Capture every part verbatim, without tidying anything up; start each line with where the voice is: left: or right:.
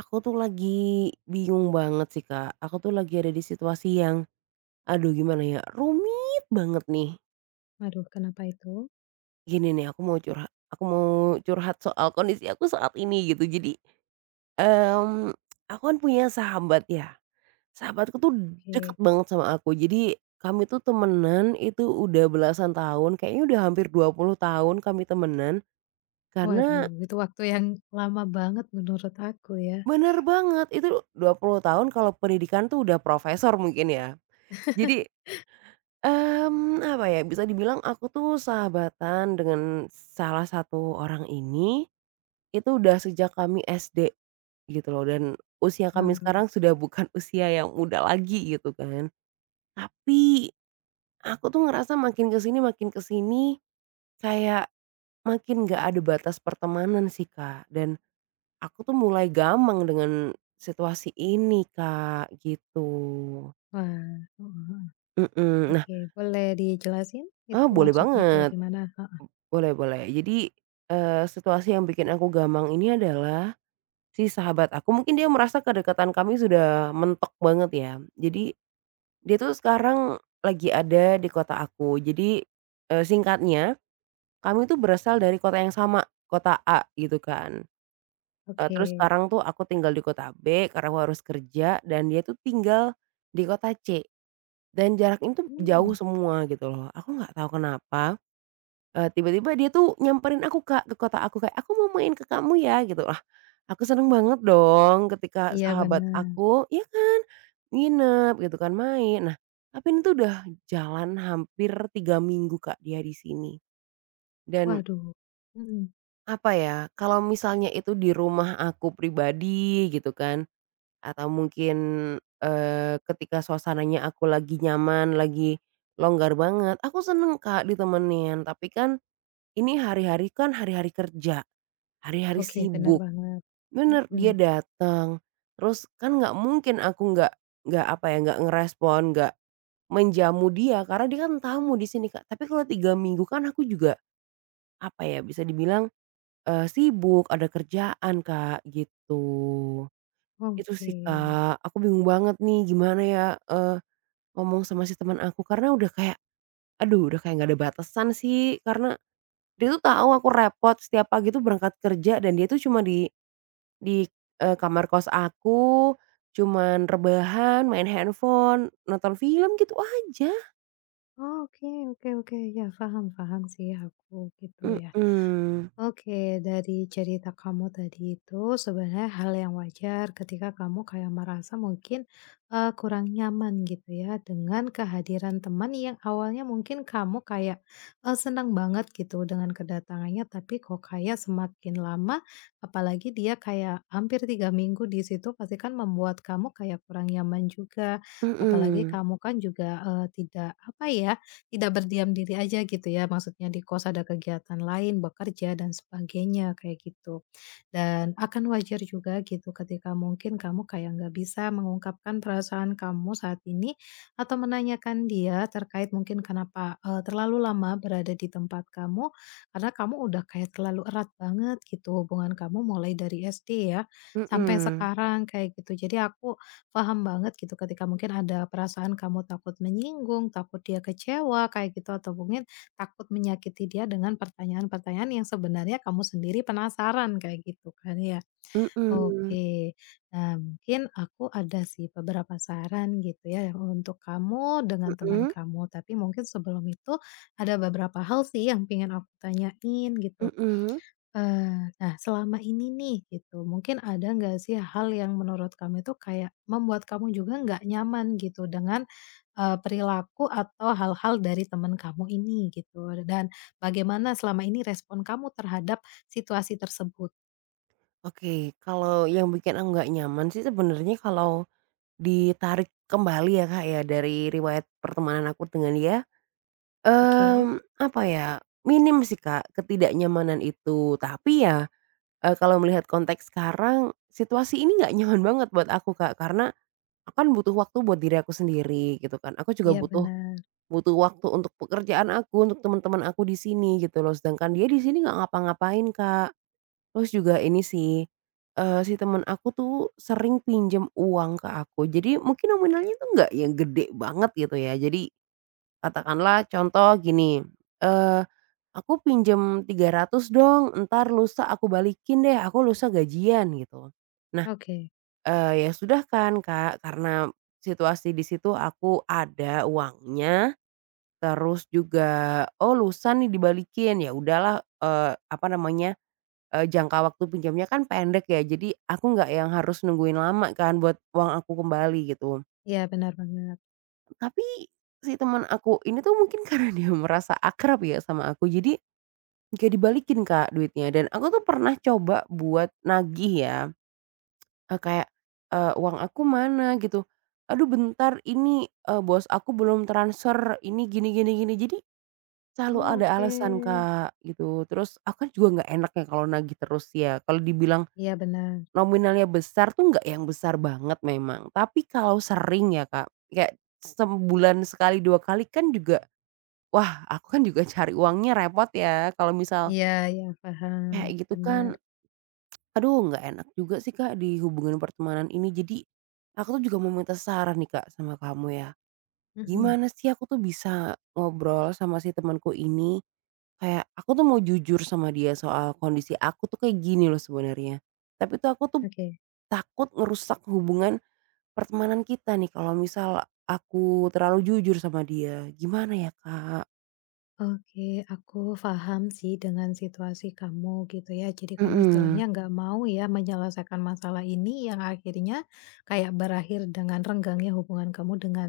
right: Aku tuh lagi bingung banget sih, Kak. Aku tuh lagi ada di situasi yang, aduh gimana ya, rumit banget nih.
left: Waduh, kenapa itu?
right: Gini nih aku mau curhat aku mau curhat soal kondisi aku saat ini gitu. Jadi, mmm, aku kan punya sahabat ya. Sahabatku tuh deket
left: Oke.
right: banget sama aku. Jadi kami tuh temenan itu udah belasan tahun, kayaknya udah hampir dua puluh tahun kami temenan. Karena
left: Waduh, itu waktu yang lama banget menurut aku ya.
right: bener banget, itu dua puluh tahun kalau pendidikan tuh udah profesor mungkin ya. Jadi, Mmm, apa ya, bisa dibilang aku tuh sahabatan dengan salah satu orang ini, itu udah sejak kami S D gitu loh dan usia kami
left: Wah
right: sekarang sudah bukan usia yang muda lagi gitu kan. Tapi aku tuh ngerasa makin ke sini makin ke sini kayak makin nggak ada batas pertemanan sih, Kak, dan aku tuh mulai gamang dengan situasi ini, Kak, gitu.
left: wah, heeh heeh.
right: Mhm. Nah,
left: Oke, boleh dijelasin
right: heeh,
left: itu
right: boleh
left: maksudnya kayak
right: banget.
left: gimana? Heeh,
right: Boleh, boleh. Jadi, eee, situasi yang bikin aku gamang ini adalah si sahabat aku mungkin dia merasa kedekatan kami sudah mentok banget ya. Jadi dia tuh sekarang lagi ada di kota aku. Jadi, eee, singkatnya kami tuh berasal dari kota yang sama, kota A gitu kan. Eee, terus
left: oke.
right: sekarang tuh aku tinggal di kota B karena aku harus kerja dan dia tuh tinggal di kota C dan jarak itu
left: Mmm,
right: jauh semua gitu loh. Aku nggak tahu kenapa. Eee, tiba-tiba dia tuh nyamperin aku Kak, ke kota aku kayak, "Aku mau main ke kamu ya," gitu. Lah, aku seneng banget dong ketika
left: iya
right: sahabat
left: benar.
right: aku ya kan, nginep gitu kan, main. Nah, tapi ini tuh udah jalan hampir tiga minggu Kak dia di sini. Dan
left: Waduh, mhm,
right: apa ya, kalau misalnya itu di rumah aku pribadi gitu kan, atau mungkin, eee, ketika suasananya aku lagi nyaman, lagi longgar banget, aku seneng Kak ditemenin. Tapi kan ini hari-hari kan hari-hari kerja, hari-hari
left: oke, benar
right: sibuk.
left: banget,
right: Bener
left: mhm,
right: dia datang, terus kan nggak mungkin aku nggak nggak apa ya, nggak ngerespon, nggak menjamu dia karena dia kan tamu di sini, Kak. Tapi kalau tiga minggu kan aku juga apa ya, bisa dibilang, eee, sibuk, ada kerjaan, Kak, gitu. Itu
left: oke.
right: sih, Kak, aku bingung banget nih gimana ya, eee, ngomong sama si teman aku karena udah kayak, aduh udah kayak nggak ada batasan sih karena dia tuh tahu aku repot setiap pagi tuh berangkat kerja dan dia tuh cuma di di, eee, kamar kos aku, cuman rebahan, main handphone, nonton film gitu aja.
left: Oh, oke oke oke, ya paham paham sih aku, gitu ya.
right: Mhm,
left: Oke, dari cerita kamu tadi itu sebenarnya hal yang wajar ketika kamu kayak merasa mungkin, eee, kurang nyaman gitu ya dengan kehadiran teman yang awalnya mungkin kamu kayak, eee, senang banget gitu dengan kedatangannya, tapi kok kayak semakin lama, apalagi dia kayak hampir tiga minggu di situ pasti kan membuat kamu kayak kurang nyaman juga. Apalagi
right: mhm,
left: kamu kan juga, eee, tidak apa ya, tidak berdiam diri aja gitu ya, maksudnya di kos ada kegiatan lain, bekerja dan sebagainya kayak gitu. Dan akan wajar juga gitu ketika mungkin kamu kayak nggak bisa mengungkapkan perasaan kamu saat ini atau menanyakan dia terkait mungkin kenapa eh, terlalu lama berada di tempat kamu karena kamu udah kayak terlalu erat banget gitu hubungan kamu mulai dari S D ya sampai
right: mhm,
left: sekarang kayak gitu. Jadi aku paham banget gitu ketika mungkin ada perasaan kamu takut menyinggung, takut dia kecewa kayak gitu atau mungkin takut menyakiti dia dengan pertanyaan-pertanyaan yang sebenarnya kamu sendiri penasaran kayak gitu kan ya.
right: mhm,
left: Oke. Nah, mungkin aku ada sih beberapa saran gitu ya untuk kamu dengan teman
right: mhm,
left: kamu, tapi mungkin sebelum itu ada beberapa hal sih yang pingin aku tanyain gitu.
right: mhm.
left: Eee, nah, selama ini nih gitu, mungkin ada nggak sih hal yang menurut kamu itu kayak membuat kamu juga nggak nyaman gitu dengan, eee, perilaku atau hal-hal dari teman kamu ini gitu? Dan bagaimana selama ini respon kamu terhadap situasi tersebut?
right: Oke, kalau yang bikin aku nggak nyaman sih sebenarnya kalau ditarik kembali ya, Kak, ya dari riwayat pertemanan aku dengan dia,
left: Oke,
right: mmm, apa ya, minim sih, Kak, ketidaknyamanan itu. Tapi ya, Eee, kalau melihat konteks sekarang, situasi ini nggak nyaman banget buat aku, Kak, karena aku kan butuh waktu buat diri aku sendiri gitu kan. Aku juga
left: iya
right: butuh
left: benar.
right: butuh waktu untuk pekerjaan aku, untuk teman-teman aku di sini gitu loh, sedangkan dia di sini nggak ngapa-ngapain, Kak. Terus juga ini sih, eee, si teman aku tuh sering pinjam uang ke aku, jadi mungkin nominalnya tuh nggak yang gede banget gitu ya, jadi katakanlah contoh gini, eee, "Aku pinjem tiga ratus dong, entar lusa aku balikin deh, aku lusa gajian," gitu. Nah,
left: Oke,
right: eee, ya sudah kan, Kak, karena situasi di situ aku ada uangnya, terus juga, "Oh, lusa nih dibalikin," ya udahlah, eee, apa namanya, eee, jangka waktu pinjamnya kan pendek ya, jadi aku nggak yang harus nungguin lama kan buat uang aku kembali gitu.
left: iya benar banget.
right: Tapi si teman aku ini tuh mungkin karena dia merasa akrab ya sama aku, jadi gak dibalikin, Kak, duitnya. Dan aku tuh pernah coba buat nagih ya, eee, kayak, eee, "Uang aku mana?" Gitu, "Aduh bentar ini, eee, bos aku belum transfer, ini gini gini gini." Jadi selalu
left: Oh,
right: ada
left: oke.
right: alasan, Kak, gitu. Terus aku kan juga nggak enak ya kalau nagih terus ya, kalau dibilang
left: Iya benar.
right: nominalnya besar tuh nggak yang besar banget memang, tapi kalau sering ya, Kak, kayak sebulan sekali, dua kali kan juga. Wah, aku kan juga cari uangnya repot ya, kalau misal
left: Iya iya, paham,
right: kayak gitu kan,
left: benar.
right: aduh nggak enak juga sih, Kak, di hubungan pertemanan ini. Jadi, aku tuh juga mau minta saran nih, Kak, sama kamu ya.
left: Mhm,
right: Gimana sih aku tuh bisa ngobrol sama si temanku ini, kayak aku tuh mau jujur sama dia soal kondisi aku tuh kayak gini loh sebenarnya. Tapi tuh aku tuh
left: oke.
right: takut ngerusak hubungan pertemanan kita nih kalau misal aku terlalu jujur sama dia. Gimana ya, Kak?
left: Oke, aku paham sih dengan situasi kamu gitu ya. Jadi kamu
right: Mhm,
left: istilahnya nggak mau ya menyelesaikan masalah ini yang akhirnya kayak berakhir dengan renggangnya hubungan kamu dengan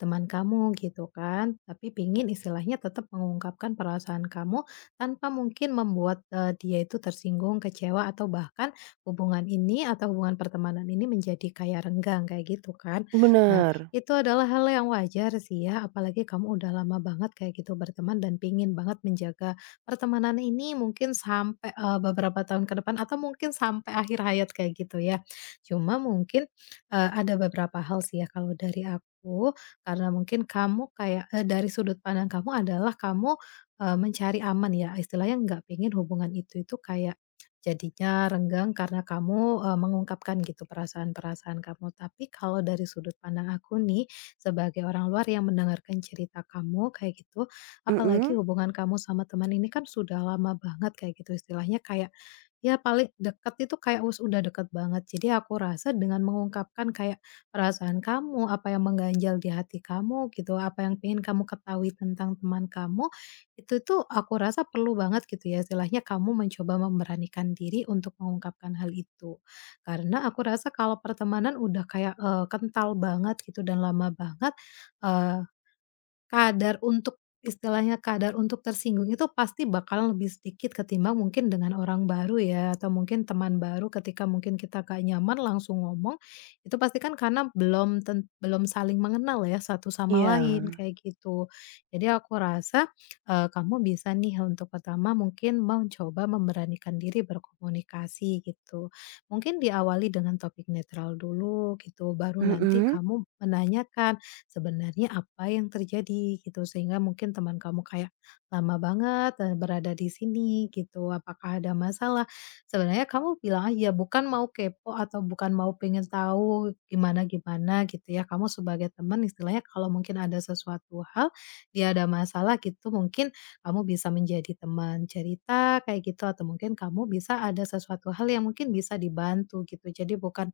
left: teman kamu gitu kan. Tapi pingin istilahnya tetap mengungkapkan perasaan kamu tanpa mungkin membuat eh, dia itu tersinggung, kecewa atau bahkan hubungan ini atau hubungan pertemanan ini menjadi kayak renggang kayak gitu kan. Nah,
right: bener,
left: itu adalah hal yang wajar sih ya, apalagi kamu udah lama banget kayak gitu berteman dan pingin banget menjaga pertemanan ini mungkin sampai, eee, beberapa tahun ke depan atau mungkin sampai akhir hayat kayak gitu ya. Cuma mungkin, eee, ada beberapa hal sih ya kalau dari aku, karena mungkin kamu kayak, eee, dari sudut pandang kamu adalah kamu, eee, mencari aman ya, istilahnya nggak pengen hubungan itu itu kayak jadinya renggang karena kamu, eee, mengungkapkan gitu perasaan-perasaan kamu. Tapi kalau dari sudut pandang aku nih, sebagai orang luar yang mendengarkan cerita kamu kayak gitu, apalagi
right: mhm.
left: hubungan kamu sama teman ini kan sudah lama banget kayak gitu, istilahnya kayak, ya paling deket itu kayak us udah deket banget. Jadi aku rasa dengan mengungkapkan kayak perasaan kamu, apa yang mengganjal di hati kamu gitu, apa yang pengen kamu ketahui tentang teman kamu, itu tuh aku rasa perlu banget gitu ya, istilahnya kamu mencoba memberanikan diri untuk mengungkapkan hal itu. Karena aku rasa kalau pertemanan udah kayak, eee, kental banget gitu dan lama banget, kadar untuk istilahnya kadar untuk tersinggung itu pasti bakalan lebih sedikit ketimbang mungkin dengan orang baru ya, atau mungkin teman baru ketika mungkin kita nggak nyaman langsung ngomong, itu pasti kan karena belum ten belum saling mengenal ya satu sama lain
right: Iya,
left: kayak gitu. Jadi aku rasa, eee, kamu bisa nih untuk pertama mungkin mencoba memberanikan diri berkomunikasi gitu. Mungkin diawali dengan topik netral dulu gitu, baru nanti
right: mhm,
left: kamu menanyakan sebenarnya apa yang terjadi gitu sehingga mungkin teman kamu kayak lama banget eh, berada di sini gitu, apakah ada masalah sebenarnya kamu bilang aja bukan mau kepo atau bukan mau pengen tahu gimana gimana gitu ya, kamu sebagai teman istilahnya kalau mungkin ada sesuatu hal dia ada masalah gitu mungkin kamu bisa menjadi teman cerita kayak gitu atau mungkin kamu bisa ada sesuatu hal yang mungkin bisa dibantu gitu, jadi bukan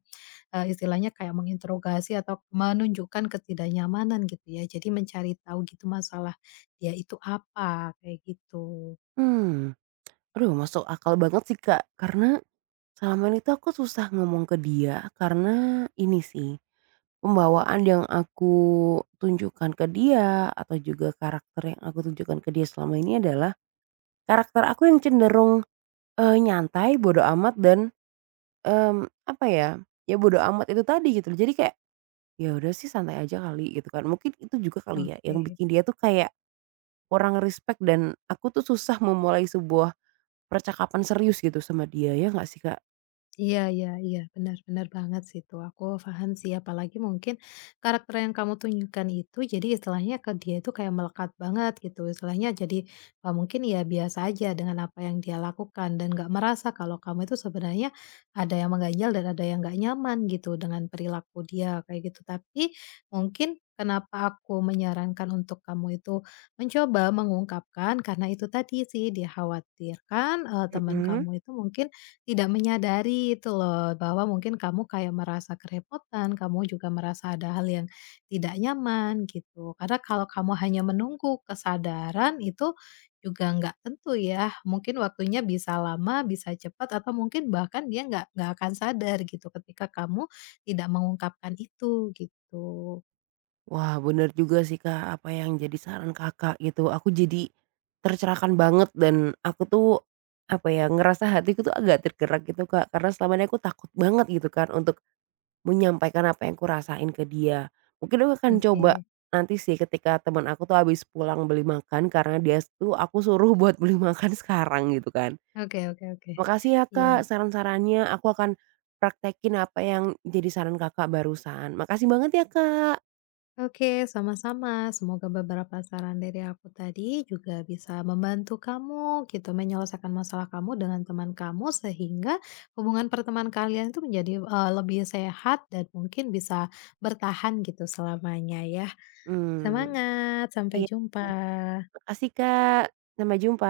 left: Eee, istilahnya kayak menginterogasi atau menunjukkan ketidaknyamanan gitu ya. Jadi mencari tahu gitu masalah dia itu apa, kayak gitu.
right: mmm. Aduh masuk akal banget sih, Kak, karena selama ini tuh aku susah ngomong ke dia karena ini sih, pembawaan yang aku tunjukkan ke dia atau juga karakter yang aku tunjukkan ke dia selama ini adalah karakter aku yang cenderung, eee, nyantai, bodo amat dan, mmm, apa ya, ya bodo amat itu tadi gitu. Jadi kayak, "Ya udah sih santai aja kali," gitu kan. Mungkin itu juga kali ya yang
left: Oke.
right: bikin dia tuh kayak kurang respect dan aku tuh susah memulai sebuah percakapan serius gitu sama dia, ya nggak sih, Kak?
left: Iya iya iya, benar benar banget sih itu, aku paham sih, apalagi mungkin karakter yang kamu tunjukkan itu jadi istilahnya ke dia itu kayak melekat banget gitu, istilahnya jadi, eee, mungkin ya biasa aja dengan apa yang dia lakukan dan nggak merasa kalau kamu itu sebenarnya ada yang mengganjal dan ada yang nggak nyaman gitu dengan perilaku dia kayak gitu. Tapi mungkin kenapa aku menyarankan untuk kamu itu mencoba mengungkapkan, karena itu tadi sih dikhawatirkan, eee, teman
right: Mhm.
left: kamu itu mungkin tidak menyadari itu loh, bahwa mungkin kamu kayak merasa kerepotan, kamu juga merasa ada hal yang tidak nyaman gitu. Karena kalau kamu hanya menunggu kesadaran itu juga nggak tentu ya, mungkin waktunya bisa lama, bisa cepat, atau mungkin bahkan dia nggak nggak akan sadar gitu ketika kamu tidak mengungkapkan itu gitu.
right: Wah, bener juga sih, Kak, apa yang jadi saran Kakak gitu. Aku jadi tercerahkan banget dan aku tuh, apa ya, ngerasa hatiku tuh agak tergerak gitu, Kak, karena selama ini aku takut banget gitu kan untuk menyampaikan apa yang kurasain ke dia. Mungkin aku akan coba
left: Oke,
right: nanti sih ketika teman aku tuh habis pulang beli makan karena dia tuh aku suruh buat beli makan sekarang gitu kan.
left: oke oke oke.
right: Makasih ya
left: Iya.
right: Kak, saran-sarannya, aku akan praktekin apa yang jadi saran Kakak barusan. Makasih banget ya Kak.
left: Oke, sama-sama. Semoga beberapa saran dari aku tadi juga bisa membantu kamu gitu menyelesaikan masalah kamu dengan teman kamu sehingga hubungan pertemanan kalian itu menjadi eh, lebih sehat dan mungkin bisa bertahan gitu selamanya ya.
right: Hmm,
left: Semangat, sampai
right: iya,
left: jumpa.
right: makasih Kak, sampai jumpa.